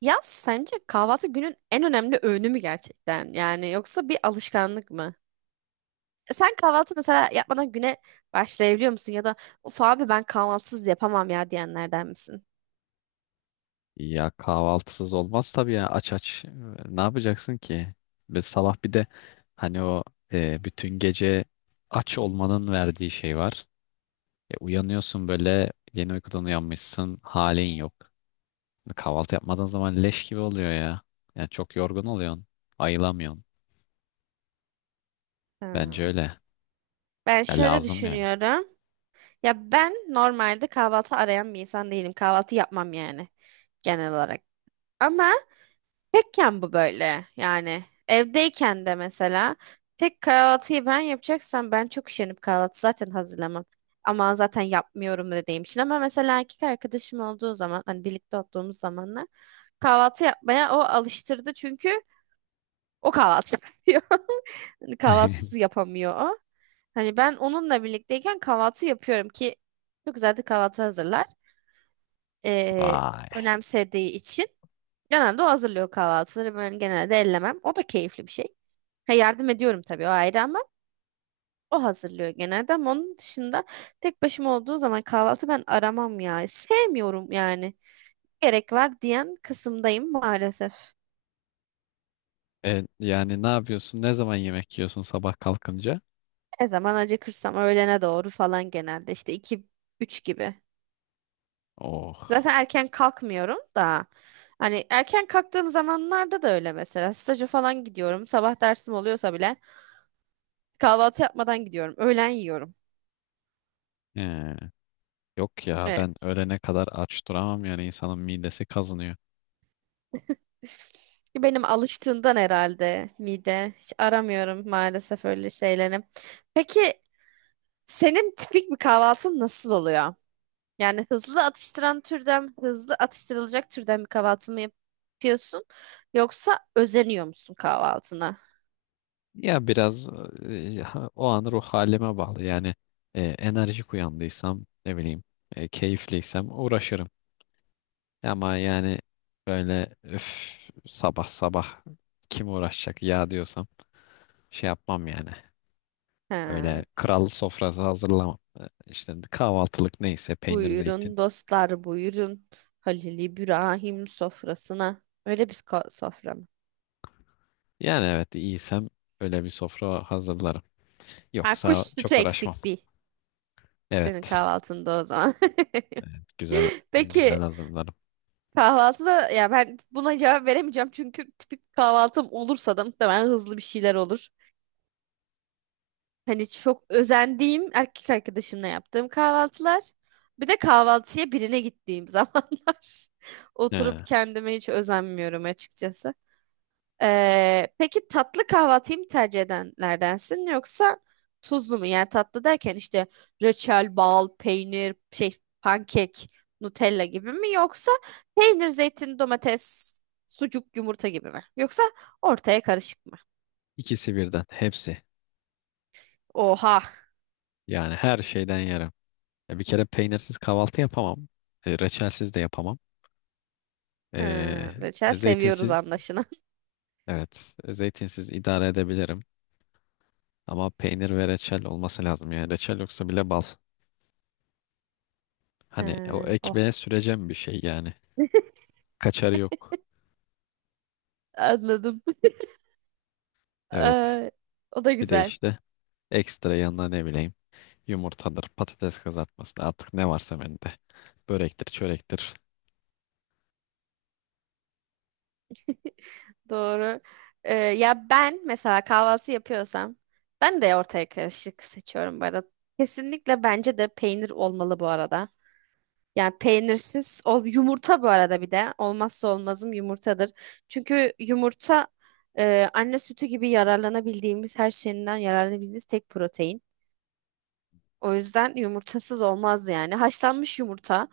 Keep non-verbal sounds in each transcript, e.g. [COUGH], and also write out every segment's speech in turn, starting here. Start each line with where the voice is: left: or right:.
right: Ya sence kahvaltı günün en önemli öğünü mü gerçekten? Yani yoksa bir alışkanlık mı? Sen kahvaltı mesela yapmadan güne başlayabiliyor musun? Ya da of abi ben kahvaltısız yapamam ya diyenlerden misin?
left: Ya kahvaltısız olmaz tabii ya aç aç. Ne yapacaksın ki? Ve sabah bir de hani o bütün gece aç olmanın verdiği şey var. Uyanıyorsun böyle, yeni uykudan uyanmışsın, halin yok. Kahvaltı yapmadığın zaman leş gibi oluyor ya. Yani çok yorgun oluyorsun. Ayılamıyorsun. Bence
right: Ha.
left: öyle.
right: Ben
left: Ya
right: şöyle
left: lazım yani.
right: düşünüyorum. Ya ben normalde kahvaltı arayan bir insan değilim. Kahvaltı yapmam yani genel olarak. Ama Tekken bu böyle yani evdeyken de mesela tek kahvaltıyı ben yapacaksam ben çok üşenip kahvaltı zaten hazırlamam. Ama zaten yapmıyorum dediğim için, ama mesela erkek arkadaşım olduğu zaman, hani birlikte olduğumuz zamanlar, kahvaltı yapmaya o alıştırdı çünkü o kahvaltı [LAUGHS] yapıyor. Hani kahvaltısız
left: [LAUGHS]
right: yapamıyor o. Hani ben onunla birlikteyken kahvaltı yapıyorum ki çok güzel de kahvaltı hazırlar. Ee,
left: Vay.
right: Önemsediği için. Genelde o hazırlıyor kahvaltıları. Ben genelde ellemem. O da keyifli bir şey. Ha, yardım ediyorum tabii, o ayrı, ama o hazırlıyor genelde. Ama onun dışında tek başıma olduğu zaman kahvaltı ben aramam ya. Sevmiyorum yani. Gerek var diyen kısımdayım maalesef.
left: Yani ne yapıyorsun? Ne zaman yemek yiyorsun sabah kalkınca?
right: Ne zaman acıkırsam, öğlene doğru falan, genelde işte iki üç gibi.
left: Oh.
right: Zaten erken kalkmıyorum da. Hani erken kalktığım zamanlarda da öyle mesela. Staja falan gidiyorum. Sabah dersim oluyorsa bile kahvaltı yapmadan gidiyorum. Öğlen yiyorum.
left: He. Yok ya, ben öğlene kadar aç duramam, yani insanın midesi kazınıyor.
right: Benim alıştığından herhalde mide. Hiç aramıyorum maalesef öyle şeyleri. Peki senin tipik bir kahvaltın nasıl oluyor? Yani hızlı atıştıran türden, hızlı atıştırılacak türden bir kahvaltı mı yapıyorsun? Yoksa özeniyor musun kahvaltına?
left: Ya biraz o an ruh halime bağlı. Yani enerjik uyandıysam, ne bileyim, keyifliysem uğraşırım. Ama yani böyle öf, sabah sabah kim uğraşacak ya diyorsam şey yapmam yani. Öyle
right: He.
left: kral sofrası hazırlamam. İşte kahvaltılık neyse, peynir zeytin.
right: Buyurun dostlar, buyurun. Halil İbrahim sofrasına. Sofra mı?
left: Yani evet, iyiysem öyle bir sofra hazırlarım.
right: Ha, kuş
left: Yoksa
right: sütü
left: çok uğraşmam.
right: eksik bir senin
left: Evet,
right: kahvaltında o zaman.
left: güzel
right: [LAUGHS]
left: güzel
right: Peki
left: hazırlarım.
right: kahvaltı da, ya, ben buna cevap veremeyeceğim çünkü tipik kahvaltım olursa da muhtemelen hızlı bir şeyler olur. Hani çok özendiğim, erkek arkadaşımla yaptığım kahvaltılar. Bir de kahvaltıya birine gittiğim [LAUGHS] zamanlar.
left: He,
right: Oturup kendime hiç özenmiyorum açıkçası. Peki tatlı kahvaltıyı mı tercih edenlerdensin yoksa tuzlu mu? Yani tatlı derken işte reçel, bal, peynir, şey, pankek, Nutella gibi mi, yoksa peynir, zeytin, domates, sucuk, yumurta gibi mi? Yoksa ortaya karışık mı?
left: ikisi birden, hepsi.
right: Oha.
left: Yani her şeyden yerim. Ya bir kere peynirsiz kahvaltı yapamam. Reçelsiz de yapamam.
right: Ha,
left: E,
right: reçel seviyoruz
left: zeytinsiz,
right: anlaşılan. [LAUGHS]
left: evet, zeytinsiz idare edebilirim. Ama peynir ve reçel olması lazım. Yani reçel yoksa bile bal. Hani o
right: Ha, oh,
left: ekmeğe süreceğim bir şey yani. Kaçarı yok.
right: anladım. [LAUGHS]
left: Evet.
right: Ee, O da
left: Bir de
right: güzel.
left: işte ekstra yanına ne bileyim, yumurtadır, patates kızartması artık ne varsa bende. Börektir, çörektir.
right: Doğru. Ya ben mesela kahvaltı yapıyorsam ben de ortaya karışık seçiyorum bu arada. Kesinlikle bence de peynir olmalı bu arada. Yani peynirsiz ol yumurta bu arada bir de olmazsa olmazım yumurtadır. Çünkü yumurta anne sütü gibi yararlanabildiğimiz, her şeyinden yararlanabildiğimiz tek protein. O yüzden yumurtasız olmaz yani. Haşlanmış yumurta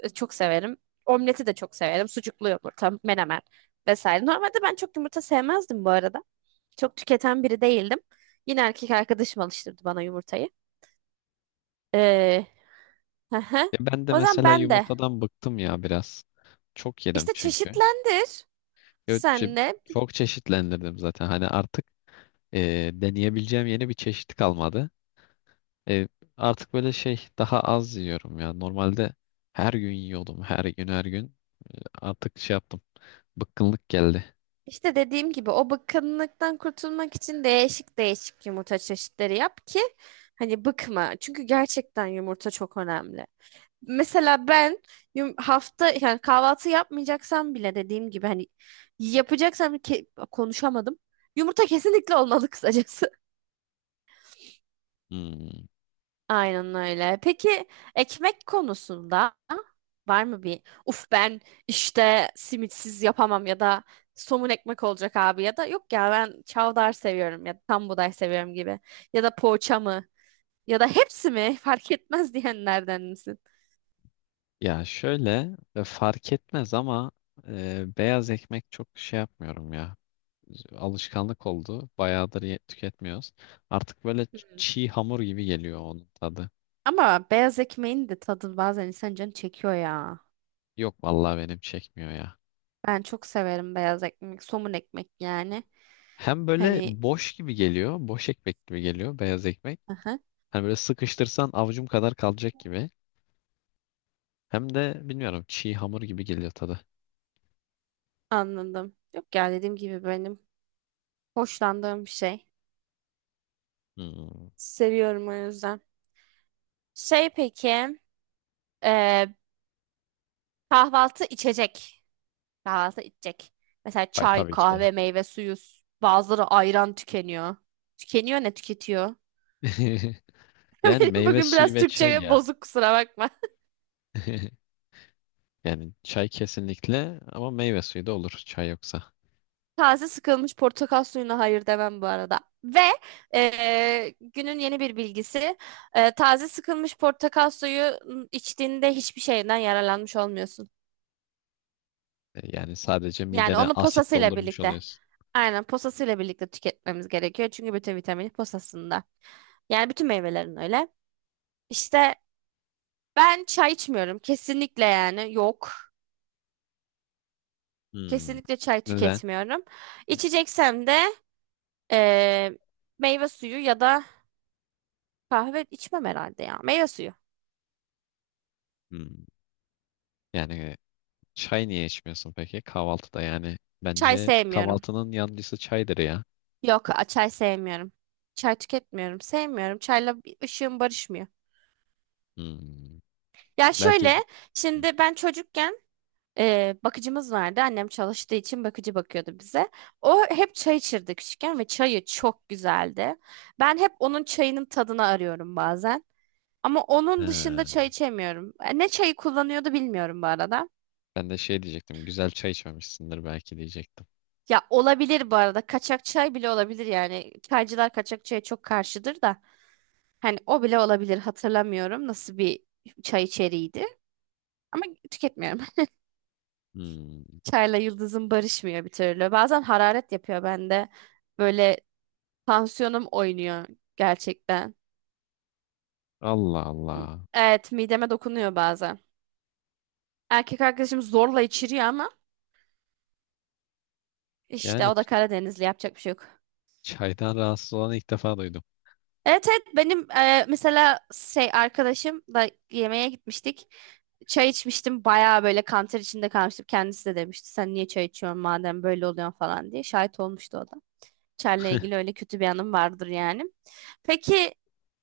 right: çok severim. Omleti de çok severim. Sucuklu yumurta, menemen vesaire. Normalde ben çok yumurta sevmezdim bu arada. Çok tüketen biri değildim. Yine erkek arkadaşım alıştırdı bana yumurtayı. Ee, [LAUGHS] hı hı.
left: Ya ben de
right: O zaman
left: mesela
right: ben de
left: yumurtadan bıktım ya biraz. Çok yedim
right: işte
left: çünkü.
right: çeşitlendir
left: Gökçe,
right: senle.
left: çok çeşitlendirdim zaten. Hani artık deneyebileceğim yeni bir çeşit kalmadı. E, Artık böyle şey, daha az yiyorum ya. Normalde her gün yiyordum. Her gün her gün. Artık şey yaptım, bıkkınlık geldi.
right: İşte dediğim gibi o bıkkınlıktan kurtulmak için değişik değişik yumurta çeşitleri yap ki hani bıkma. Çünkü gerçekten yumurta çok önemli. Mesela ben hafta yani kahvaltı yapmayacaksam bile, dediğim gibi hani yapacaksam konuşamadım. Yumurta kesinlikle olmalı kısacası.
left: Hmm.
right: [LAUGHS] Aynen öyle. Peki ekmek konusunda var mı bir uf, ben işte simitsiz yapamam ya da somun ekmek olacak abi ya da yok ya ben çavdar seviyorum ya da tam buğday seviyorum gibi ya da poğaça mı ya da hepsi mi fark etmez diyenlerden misin?
left: Ya şöyle, fark etmez ama beyaz ekmek çok şey yapmıyorum ya. Alışkanlık oldu. Bayağıdır tüketmiyoruz. Artık böyle çiğ hamur gibi geliyor onun tadı.
right: Ama beyaz ekmeğin de tadı bazen insan canı çekiyor ya.
left: Yok vallahi benim çekmiyor ya.
right: Ben çok severim beyaz ekmek, somun ekmek yani.
left: Hem böyle
right: Hani
left: boş gibi geliyor. Boş ekmek gibi geliyor beyaz ekmek.
right: aha,
left: Hani böyle sıkıştırsan avucum kadar kalacak gibi. Hem de bilmiyorum, çiğ hamur gibi geliyor tadı.
right: anladım. Yok ya, dediğim gibi, benim hoşlandığım bir şey.
left: Hmm.
right: Seviyorum o yüzden. Şey, peki, e, kahvaltı içecek. Kahvaltı içecek. Mesela
left: Ay,
right: çay,
left: tabii ki
right: kahve,
left: de.
right: meyve suyu. Bazıları ayran tükeniyor. Tükeniyor ne tüketiyor?
left: [LAUGHS]
right: [LAUGHS]
left: Yani
right: Benim
left: meyve
right: bugün
left: suyu
right: biraz
left: ve çay
right: Türkçe
left: ya.
right: bozuk, kusura bakma.
left: [LAUGHS] Yani çay kesinlikle, ama meyve suyu da olur çay yoksa.
right: Taze sıkılmış portakal suyuna hayır demem bu arada. Ve günün yeni bir bilgisi. Taze sıkılmış portakal suyu içtiğinde hiçbir şeyden yararlanmış olmuyorsun.
left: Yani sadece
right: Yani
left: midene
right: onu
left: asit
right: posasıyla
left: doldurmuş
right: birlikte.
left: oluyorsun.
right: Aynen, posasıyla birlikte tüketmemiz gerekiyor. Çünkü bütün vitamini posasında. Yani bütün meyvelerin öyle. İşte ben çay içmiyorum. Kesinlikle yani, yok.
left: Hmm.
right: Kesinlikle çay
left: Neden?
right: tüketmiyorum. İçeceksem de eee, meyve suyu ya da kahve içmem herhalde ya. Meyve suyu.
left: Hmm. Yani çay niye içmiyorsun peki kahvaltıda yani?
right: Çay
left: Bence
right: sevmiyorum.
left: kahvaltının yancısı çaydır ya.
right: Yok, a- Çay sevmiyorum. Çay tüketmiyorum. Sevmiyorum. Çayla bir ışığım barışmıyor.
left: Hmm.
right: Ya
left: Belki.
right: şöyle,
left: Hı.
right: şimdi ben çocukken bakıcımız vardı. Annem çalıştığı için bakıcı bakıyordu bize. O hep çay içirdi küçükken ve çayı çok güzeldi. Ben hep onun çayının tadını arıyorum bazen. Ama onun dışında
left: He.
right: çay içemiyorum. Ne çayı kullanıyordu bilmiyorum bu arada.
left: Ben de şey diyecektim. Güzel çay içmemişsindir belki diyecektim.
right: Ya, olabilir bu arada. Kaçak çay bile olabilir yani. Çaycılar kaçak çaya çok karşıdır da. Hani o bile olabilir, hatırlamıyorum nasıl bir çay içeriğiydi. Ama tüketmiyorum.
left: Hmm.
right: [LAUGHS] Çayla yıldızım barışmıyor bir türlü. Bazen hararet yapıyor bende. Böyle tansiyonum oynuyor gerçekten.
left: Allah Allah.
right: Evet, mideme dokunuyor bazen. Erkek arkadaşım zorla içiriyor ama
left: Yani
right: işte o da Karadenizli, yapacak bir şey yok.
left: çaydan rahatsız olanı ilk defa duydum.
right: Evet evet, benim mesela şey arkadaşım da yemeğe gitmiştik. Çay içmiştim, bayağı böyle kanter içinde kalmıştım. Kendisi de demişti sen niye çay içiyorsun madem böyle oluyorsun falan diye. Şahit olmuştu o da. Çer'le ilgili
left: [LAUGHS]
right: öyle kötü bir anım vardır yani. Peki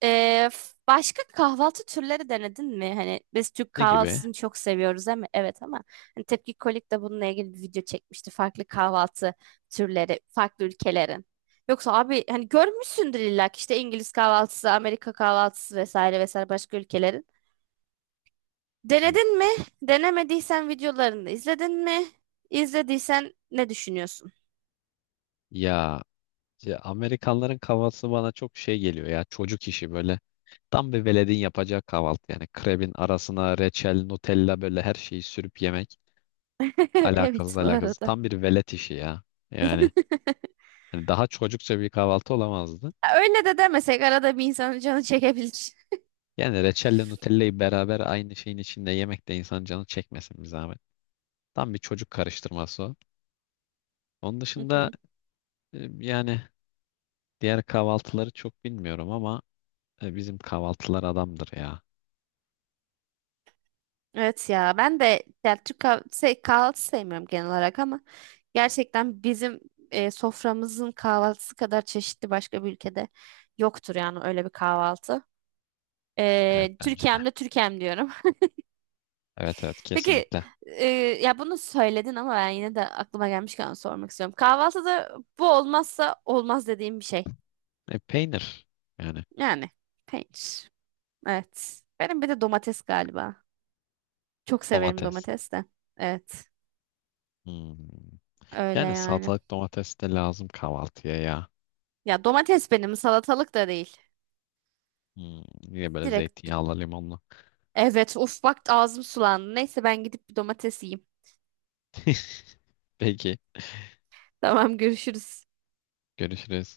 right: başka kahvaltı türleri denedin mi? Hani biz Türk
left: Ne gibi?
right: kahvaltısını çok seviyoruz ama evet ama hani Tepki Kolik de bununla ilgili bir video çekmişti. Farklı kahvaltı türleri, farklı ülkelerin. Yoksa abi hani görmüşsündür illa ki, işte İngiliz kahvaltısı, Amerika kahvaltısı vesaire vesaire, başka ülkelerin.
left: Hı.
right: Denedin mi? Denemediysen videolarını izledin mi? İzlediysen ne düşünüyorsun?
left: Ya, ya Amerikanların kahvaltısı bana çok şey geliyor ya. Çocuk işi böyle. Tam bir veledin yapacağı kahvaltı yani. Krebin arasına reçel, Nutella, böyle her şeyi sürüp yemek.
right: [LAUGHS]
left: Alakasız
right: Evet bu
left: alakasız.
right: arada.
left: Tam bir velet işi ya. Yani
right: [LAUGHS]
left: hani daha çocukça bir kahvaltı olamazdı.
right: Ya öyle de demesek, arada bir insanın canı çekebilir.
left: Yani reçelle Nutella'yı beraber aynı şeyin içinde yemek de, insan canı çekmesin bir zahmet. Tam bir çocuk karıştırması o. Onun
right: Hı
left: dışında
right: hı.
left: yani diğer kahvaltıları çok bilmiyorum, ama bizim kahvaltılar adamdır ya.
right: Evet ya, ben de ya şey, kahvaltı sevmiyorum genel olarak ama gerçekten bizim soframızın kahvaltısı kadar çeşitli başka bir ülkede yoktur yani, öyle bir kahvaltı.
left: Evet, bence de.
right: Türkiye'm de Türkiye'm diyorum.
left: Evet evet,
right: [LAUGHS] Peki
left: kesinlikle.
right: e, ya bunu söyledin ama ben yine de aklıma gelmişken sormak istiyorum. Kahvaltıda bu olmazsa olmaz dediğim bir şey.
left: Peynir yani,
right: Yani peynir. Evet. Benim bir de domates galiba. Çok severim
left: domates.
right: domates de. Evet.
left: Hmm.
right: Öyle
left: Yani
right: yani.
left: salatalık, domates de lazım kahvaltıya ya.
right: Ya domates, benim salatalık da değil.
left: Hmm. Niye, böyle
right: Direkt,
left: zeytinyağlı limonlu.
right: evet, uf bak ağzım sulandı. Neyse ben gidip bir domates yiyeyim.
left: [LAUGHS] Peki,
right: Tamam, görüşürüz.
left: görüşürüz.